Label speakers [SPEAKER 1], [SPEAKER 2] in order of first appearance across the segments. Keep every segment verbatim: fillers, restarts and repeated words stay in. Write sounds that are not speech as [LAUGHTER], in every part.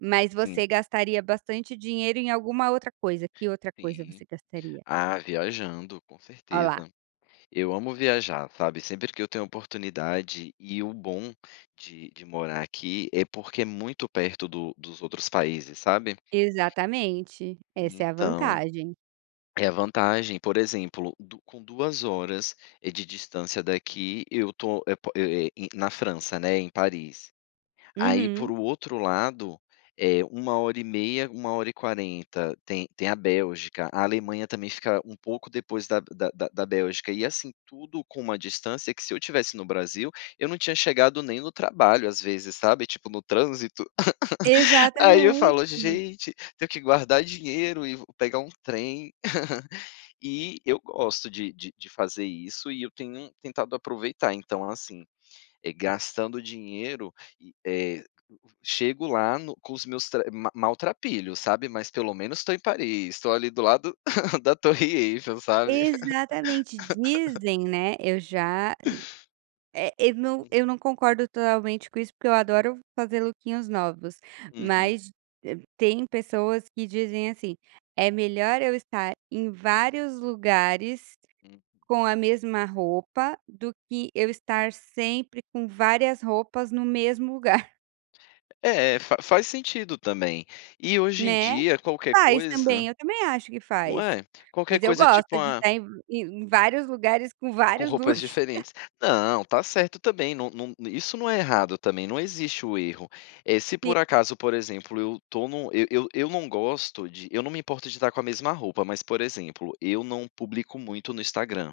[SPEAKER 1] Mas você
[SPEAKER 2] Sim.
[SPEAKER 1] gastaria bastante dinheiro em alguma outra coisa. Que outra coisa você
[SPEAKER 2] Sim.
[SPEAKER 1] gastaria?
[SPEAKER 2] Ah, viajando com
[SPEAKER 1] Ó, lá.
[SPEAKER 2] certeza. Eu amo viajar, sabe, sempre que eu tenho oportunidade e o bom de de morar aqui é porque é muito perto do dos outros países, sabe.
[SPEAKER 1] Exatamente,
[SPEAKER 2] E,
[SPEAKER 1] essa é a
[SPEAKER 2] então,
[SPEAKER 1] vantagem.
[SPEAKER 2] é a vantagem, por exemplo, do com duas horas, eh, de distância daqui eu estou é pa é i é na França, né, em Paris. Aí por
[SPEAKER 1] Uhum.
[SPEAKER 2] o outro lado, eh, uma hora e meia, uma hora e quarenta, tem tem a Bélgica. A Alemanha também fica um pouco depois da da da Bélgica e, assim, tudo com uma distância que se eu tivesse no Brasil, eu não tinha chegado nem no trabalho às vezes, sabe, tipo, no trânsito. [LAUGHS] Aí eu
[SPEAKER 1] Exatamente.
[SPEAKER 2] falo: "Gente, tenho que guardar dinheiro e vo pegar um trem". [LAUGHS] E eu gosto de de de fazer isso e eu tenho tentado aproveitar, então, assim, eh, gastando dinheiro e, eh, chego lá no com os meus tre ma maltrapilhos, sabe, mas pelo menos estou em Paris, estou ali do lado [CHUCKLES] da torre Eiffel, sabe.
[SPEAKER 1] Exatamente,
[SPEAKER 2] [LAUGHS]
[SPEAKER 1] dizem né, eu já é eu não
[SPEAKER 2] Uhum.
[SPEAKER 1] eu não concordo totalmente com isso, porque eu adoro fazer lookinhos novos,
[SPEAKER 2] Uhum.
[SPEAKER 1] mas, eh, tem pessoas que dizem assim: "É melhor eu estar em vários lugares
[SPEAKER 2] Hum.
[SPEAKER 1] com a mesma roupa, do que eu estar sempre com várias roupas no mesmo lugar". [CHUCKLES]
[SPEAKER 2] É, fa faz sentido também. E hoje em
[SPEAKER 1] Né.
[SPEAKER 2] dia qualquer
[SPEAKER 1] Faz
[SPEAKER 2] coisa
[SPEAKER 1] também, eu também acho que
[SPEAKER 2] não
[SPEAKER 1] faz.
[SPEAKER 2] é, qualquer
[SPEAKER 1] Mas eu
[SPEAKER 2] coisa, tipo,
[SPEAKER 1] gosto de
[SPEAKER 2] a
[SPEAKER 1] estar em em vários lugares com
[SPEAKER 2] Com
[SPEAKER 1] vários
[SPEAKER 2] roupas
[SPEAKER 1] looks. [CHUCKLES]
[SPEAKER 2] diferentes. Não, tá certo também, não não, isso não é errado também, não existe o erro. Eh, se
[SPEAKER 1] Si
[SPEAKER 2] por acaso, por exemplo, eu tô no eu eu eu não gosto de eu não me importo de estar com a mesma roupa, mas por exemplo, eu não publico muito no Instagram.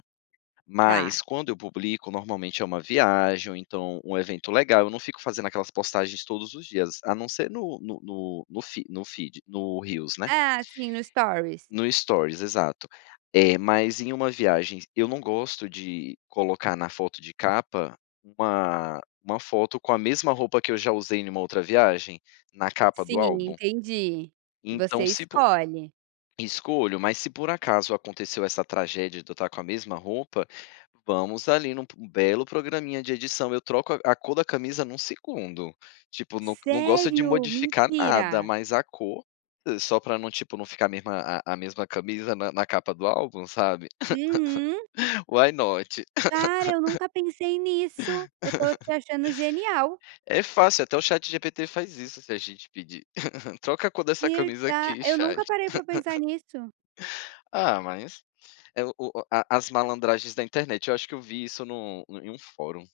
[SPEAKER 2] Mas
[SPEAKER 1] Tá.
[SPEAKER 2] quando eu publico normalmente é uma viagem ou então um evento legal, eu não fico fazendo aquelas postagens todos os dias. A não ser no no no no fe no feed no reels, né.
[SPEAKER 1] Ah, sim, no stories.
[SPEAKER 2] No stories, exato. Eh, mas em uma viagem, eu não gosto de colocar na foto de capa uma uma foto com a mesma roupa que eu já usei em uma outra viagem, na capa do
[SPEAKER 1] Sim,
[SPEAKER 2] álbum.
[SPEAKER 1] entendi, você
[SPEAKER 2] Então se po
[SPEAKER 1] escolhe.
[SPEAKER 2] escolho, mas se por acaso aconteceu essa tragédia de eu estar com a mesma roupa, vamos ali num p belo programinha de edição, eu troco a cor da camisa num segundo. Tipo, não não gosto de
[SPEAKER 1] Sério?
[SPEAKER 2] modificar nada,
[SPEAKER 1] Mentira.
[SPEAKER 2] mas a cor, só pra não, tipo, não ficar a mesma a a mesma camisa na na capa do álbum, sabe.
[SPEAKER 1] Uhum.
[SPEAKER 2] [LAUGHS] Why not?
[SPEAKER 1] Cara, eu
[SPEAKER 2] [LAUGHS]
[SPEAKER 1] nunca pensei nisso! Eu tô te
[SPEAKER 2] [LAUGHS]
[SPEAKER 1] achando genial.
[SPEAKER 2] É fácil, até o ChatGPT faz isso se a gente pedir. [LAUGHS] "Troca a cor dessa camisa
[SPEAKER 1] Verda
[SPEAKER 2] aqui,
[SPEAKER 1] eu nunca
[SPEAKER 2] chat".
[SPEAKER 1] parei pra pensar
[SPEAKER 2] [LAUGHS]
[SPEAKER 1] nisso.
[SPEAKER 2] Ah, mas, é o o a as malandragens da internet. Eu acho que eu vi isso no em um fórum.